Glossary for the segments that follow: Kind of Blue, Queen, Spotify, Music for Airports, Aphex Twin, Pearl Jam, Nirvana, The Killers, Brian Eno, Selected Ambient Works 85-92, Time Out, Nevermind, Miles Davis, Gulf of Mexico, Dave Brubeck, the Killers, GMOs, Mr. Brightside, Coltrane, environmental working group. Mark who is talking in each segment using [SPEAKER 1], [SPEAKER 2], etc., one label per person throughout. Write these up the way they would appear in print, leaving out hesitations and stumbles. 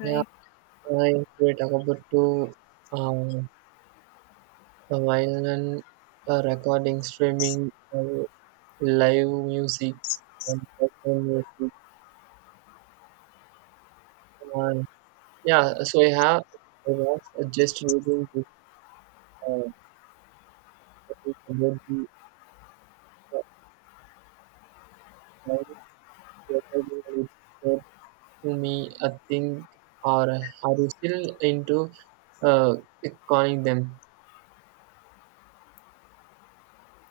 [SPEAKER 1] Yeah, I we talk about to um, violin recording, streaming, live music, and personal music. And yeah, so I was just reading this uh, topic about the uh, violin recording. And it said to me, I think, or are you still into uh, calling them?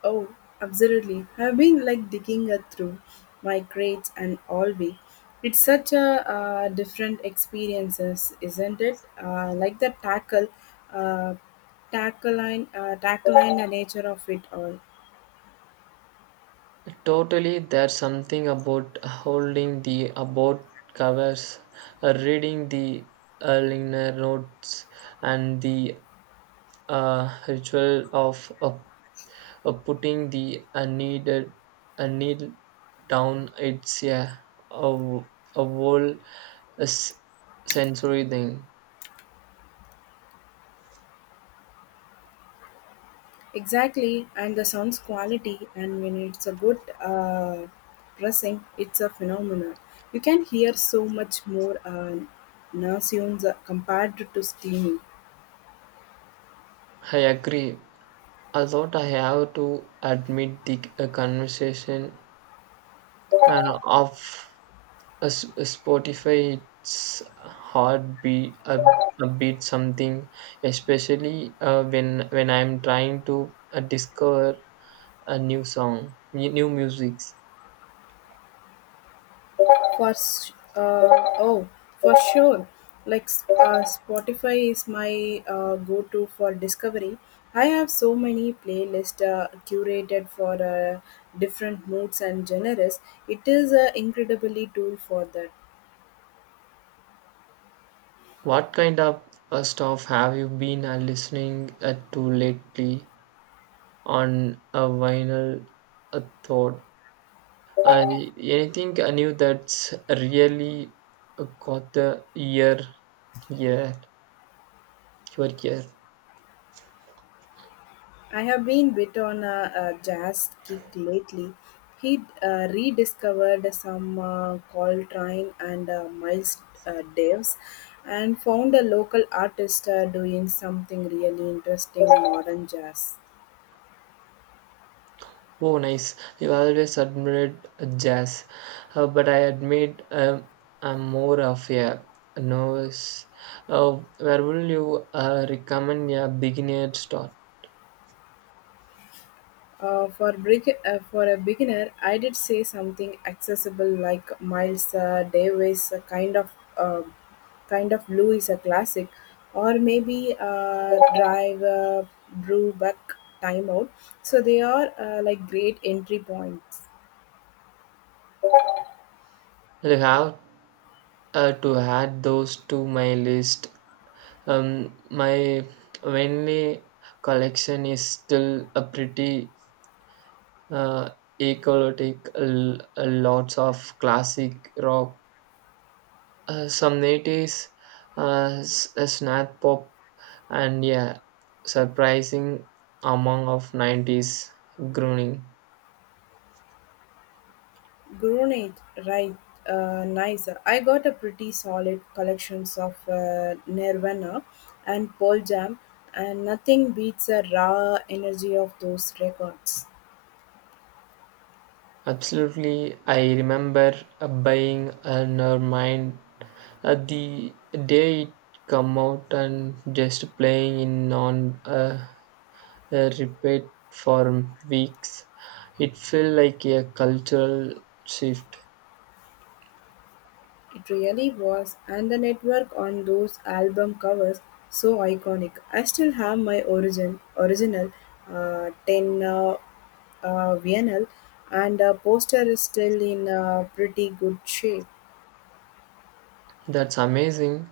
[SPEAKER 2] Oh, absolutely. I've been like digging through my crates and all week. It's such a different experiences, isn't it? Like the tackle, uh, tackle line, the nature of it all.
[SPEAKER 1] Totally, there's something about holding the about covers, reading the liner notes, and the ritual of putting the needed needle down. It's, yeah, a, a whole sensory thing.
[SPEAKER 2] Exactly, and the sound's quality, and when it's a good pressing, it's a phenomenon. You can hear so much more now sounds, compared to steaming.
[SPEAKER 1] I agree. I thought I have to admit the conversation uh, of a Spotify, it's hard be a bit something, especially when I'm trying to discover a new song, new musics.
[SPEAKER 2] for s- uh, oh for sure, like Spotify is my go-to for discovery. I have so many playlists curated for different moods and genres. It is an incredibly tool for that.
[SPEAKER 1] What kind of stuff have you been listening to lately on a vinyl thought? Uh, Anything new that's really caught the ear, yeah, your ear?
[SPEAKER 2] I have been bit on a jazz kick lately. He rediscovered some Coltrane and Miles Davis, and found a local artist doing something really interesting in modern jazz.
[SPEAKER 1] Oh, nice. I've always admired jazz, but I admit, I'm more of a novice. Where will you recommend a beginner start?
[SPEAKER 2] For a beginner, I did say something accessible like Miles Davis. A kind of uh, kind of blue is a classic, or maybe Drive Brubeck Timeout. So they are like great entry points.
[SPEAKER 1] I have to add those to my list. My Wenley collection is still a pretty uh, eclectic, lots of classic rock. Some 90s, snap pop, and yeah, surprising among of 90s groaning.
[SPEAKER 2] Grunage, right? Nice. I got a pretty solid collections of Nirvana and Pearl Jam, and nothing beats the raw energy of those records.
[SPEAKER 1] Absolutely, I remember buying Nevermind the day it come out and just playing in on repeat for weeks. It felt like a cultural shift.
[SPEAKER 2] It really was, and the network on those album covers so iconic. I still have my original ten vinyl, and the poster is still in pretty good shape.
[SPEAKER 1] That's amazing.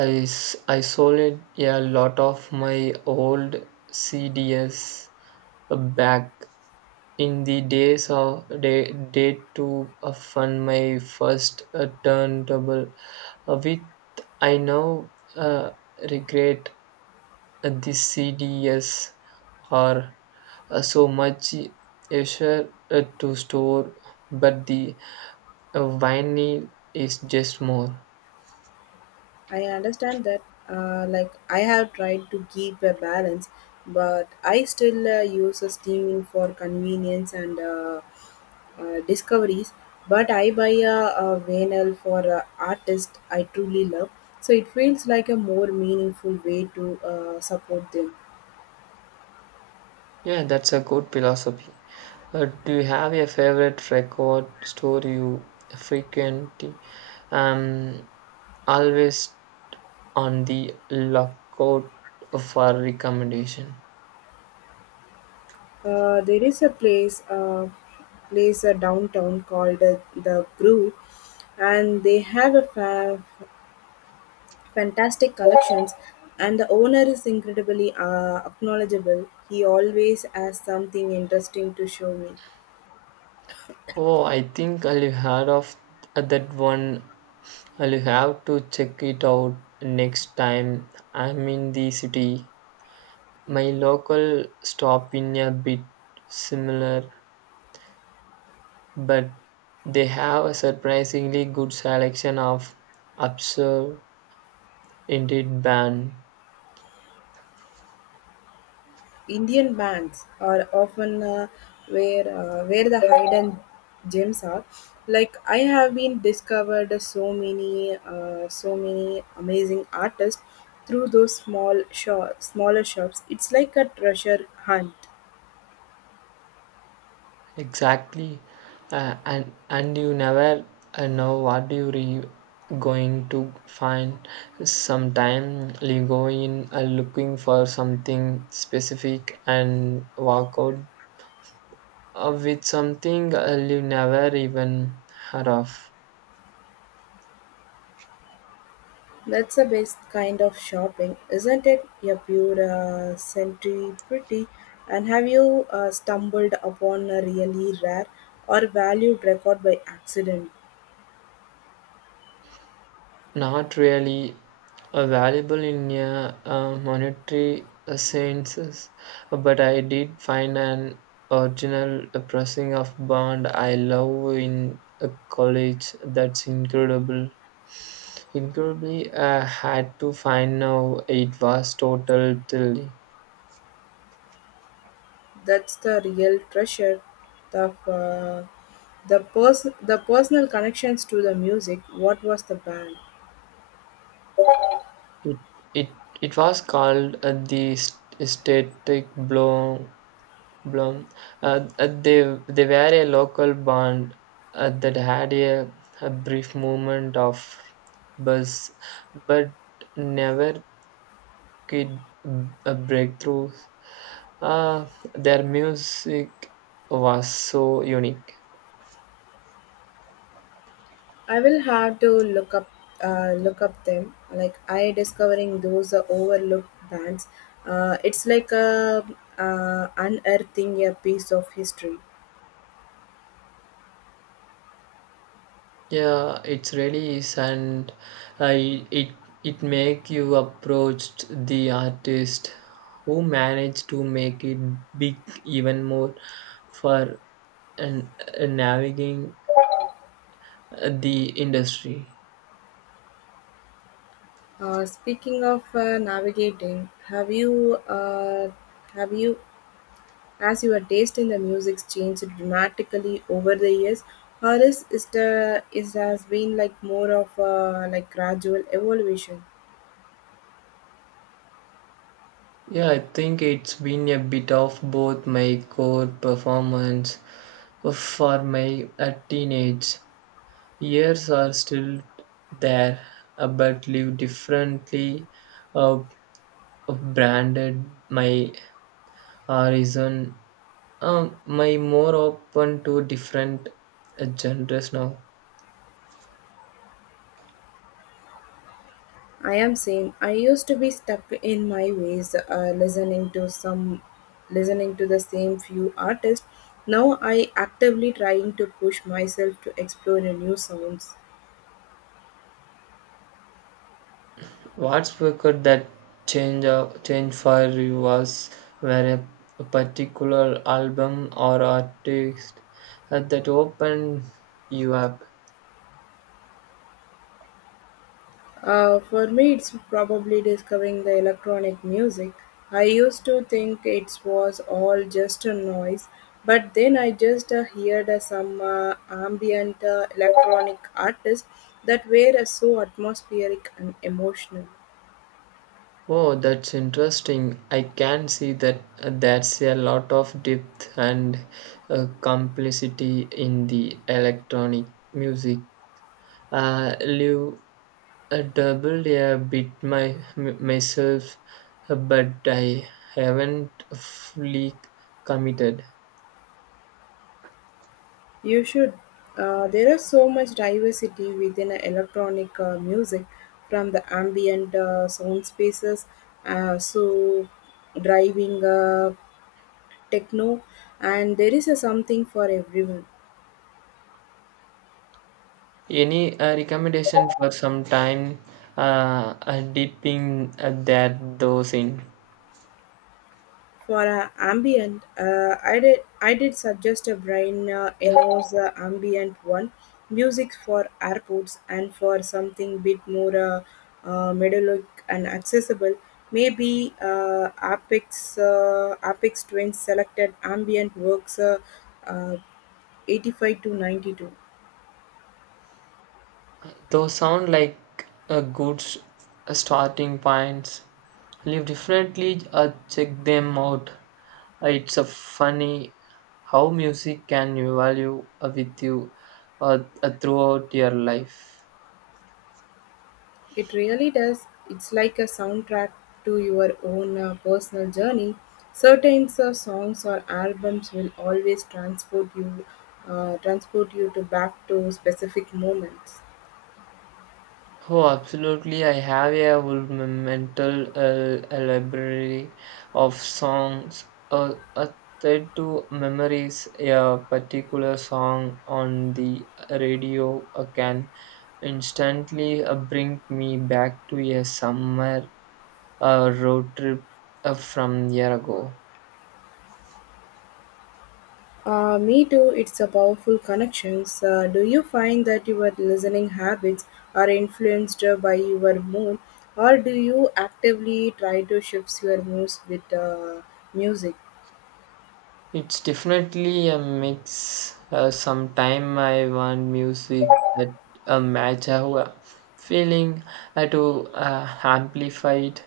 [SPEAKER 1] I sold it, yeah, a lot of my old CDs back in the days of day to fund my first turntable, which I now uh, regret. The CDs are so much easier to store, but the vinyl is just more.
[SPEAKER 2] I understand that. Like, I have tried to keep a balance, but I still use a steaming for convenience and discoveries. But I buy a vinyl for an artist I truly love, so it feels like a more meaningful way to support them.
[SPEAKER 1] Yeah, that's a good philosophy. Do you have a favorite record store you frequently, um always on the lookout for recommendation?
[SPEAKER 2] There is a place, downtown called the Brew, and they have a fantastic collections, and the owner is incredibly acknowledgeable. He always has something interesting to show me.
[SPEAKER 1] Oh, I think I'll heard of that one. I'll have to check it out next time I'm in the city. My local stop in a bit similar, but they have a surprisingly good selection of absurd indeed band.
[SPEAKER 2] Indian bands are often where the hidden gems are. Like I have been discovered so many amazing artists through those smaller shops. It's like a treasure hunt.
[SPEAKER 1] Exactly, and you never know what you going to find. Sometime you go in looking for something specific and walk out with something you never even heard of.
[SPEAKER 2] That's the best kind of shopping, isn't it? You pure century pretty. And have you stumbled upon a really rare or valued record by accident?
[SPEAKER 1] Not really valuable in a monetary senses, but I did find an original pressing of Bond I love in a college. That's incredible. Incredibly, I had to find now. It was total till
[SPEAKER 2] That's the real treasure. The uh, the personal connections to the music. What was the band?
[SPEAKER 1] it it it was called the static blow Blum. Uh, uh, they they were a local band that had a brief moment of buzz, but never could a breakthrough. Uh, their music was so unique.
[SPEAKER 2] I will have to look up them, like I discovering those overlooked bands. It's like a unearthing a piece of history.
[SPEAKER 1] Yeah, it's really is, and I it it make you approached the artist who managed to make it big even more for and navigating the industry.
[SPEAKER 2] Speaking of navigating, have you has your taste in the music changed dramatically over the years, or is the is has been like more of a like gradual evolution?
[SPEAKER 1] Yeah, I think it's been a bit of both. My core performance for my teenage years are still there, but live differently. Uh, Branded my horizon, my more open to different genres now.
[SPEAKER 2] I am same. I used to be stuck in my ways, listening to the same few artists. Now I actively trying to push myself to explore the new sounds.
[SPEAKER 1] What's could that change, change for you? Was where a particular album or artist that opened you up.
[SPEAKER 2] For me, it's probably discovering the electronic music. I used to think it was all just a noise, but then I just heard some ambient electronic artists that were so atmospheric and emotional.
[SPEAKER 1] Oh, that's interesting. I can see that, that's a lot of depth and complicity in the electronic music. Live doubled a bit my myself, but I haven't fully committed.
[SPEAKER 2] You should. There is so much diversity within electronic music, from the ambient sound spaces, so driving techno, and there is a something for everyone.
[SPEAKER 1] Any recommendation for some time dipping that those in?
[SPEAKER 2] For a ambient, I did suggest a Brian Eno's ambient one, music for airports, and for something bit more melodic and accessible. Maybe Apex Twins selected ambient works uh, 85 to 92.
[SPEAKER 1] Those sound like a good starting points. Live differently. Check them out. It's a funny how music can value with you throughout your life.
[SPEAKER 2] It really does. It's like a soundtrack to your own personal journey. Certain songs or albums will always transport you to back to specific moments.
[SPEAKER 1] Oh, absolutely. I have a whole mental a library of songs uh, tied to memories. A particular song on the radio can instantly bring me back to a summer road trip from year ago.
[SPEAKER 2] Me too. It's a powerful connections. Do you find that your listening habits are influenced by your mood, or do you actively try to shift your moods with music?
[SPEAKER 1] It's definitely a mix. Sometime I want music that match how I feeling, to amplify it,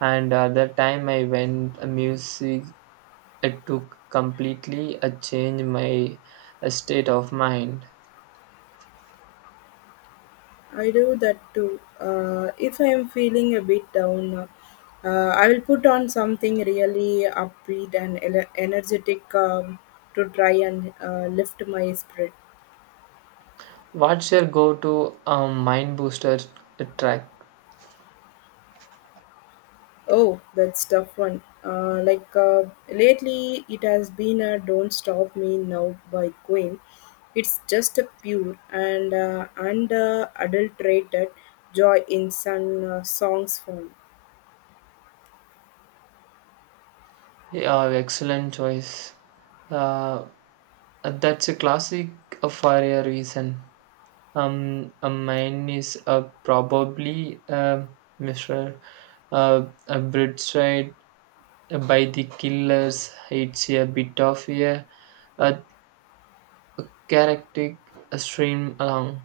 [SPEAKER 1] and other time I went music to completely change my state of mind.
[SPEAKER 2] I do that too. If I am feeling a bit down, I will put on something really upbeat and energetic to try and lift my spirit.
[SPEAKER 1] What's your go-to, mind booster track?
[SPEAKER 2] Oh, that's tough one. Lately, it has been a "Don't Stop Me Now" by Queen. It's just a pure and adulterated joy in some songs form.
[SPEAKER 1] Yeah, excellent choice. Uh, that's a classic for a reason. Mine is probably Mr. Brightside by the Killers. It's a bit of a characteristic stream along.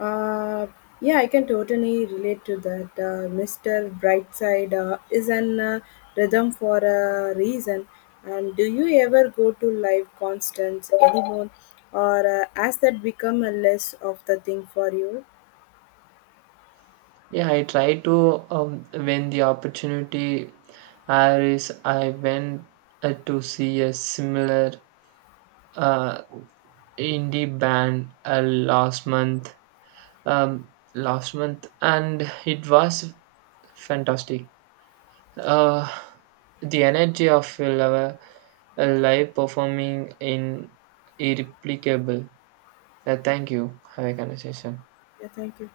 [SPEAKER 2] Uh, yeah, I can totally relate to that. Mr. Brightside is an rhythm for a reason. And do you ever go to live concerts anymore, or has that become a less of the thing for you?
[SPEAKER 1] Yeah, I try to, when the opportunity arises. I went to see a similar uh, indie band uh, last month, and it was fantastic. Uh, the energy of a live performing in irreplicable. Thank you. Have a conversation.
[SPEAKER 2] Yeah, thank you.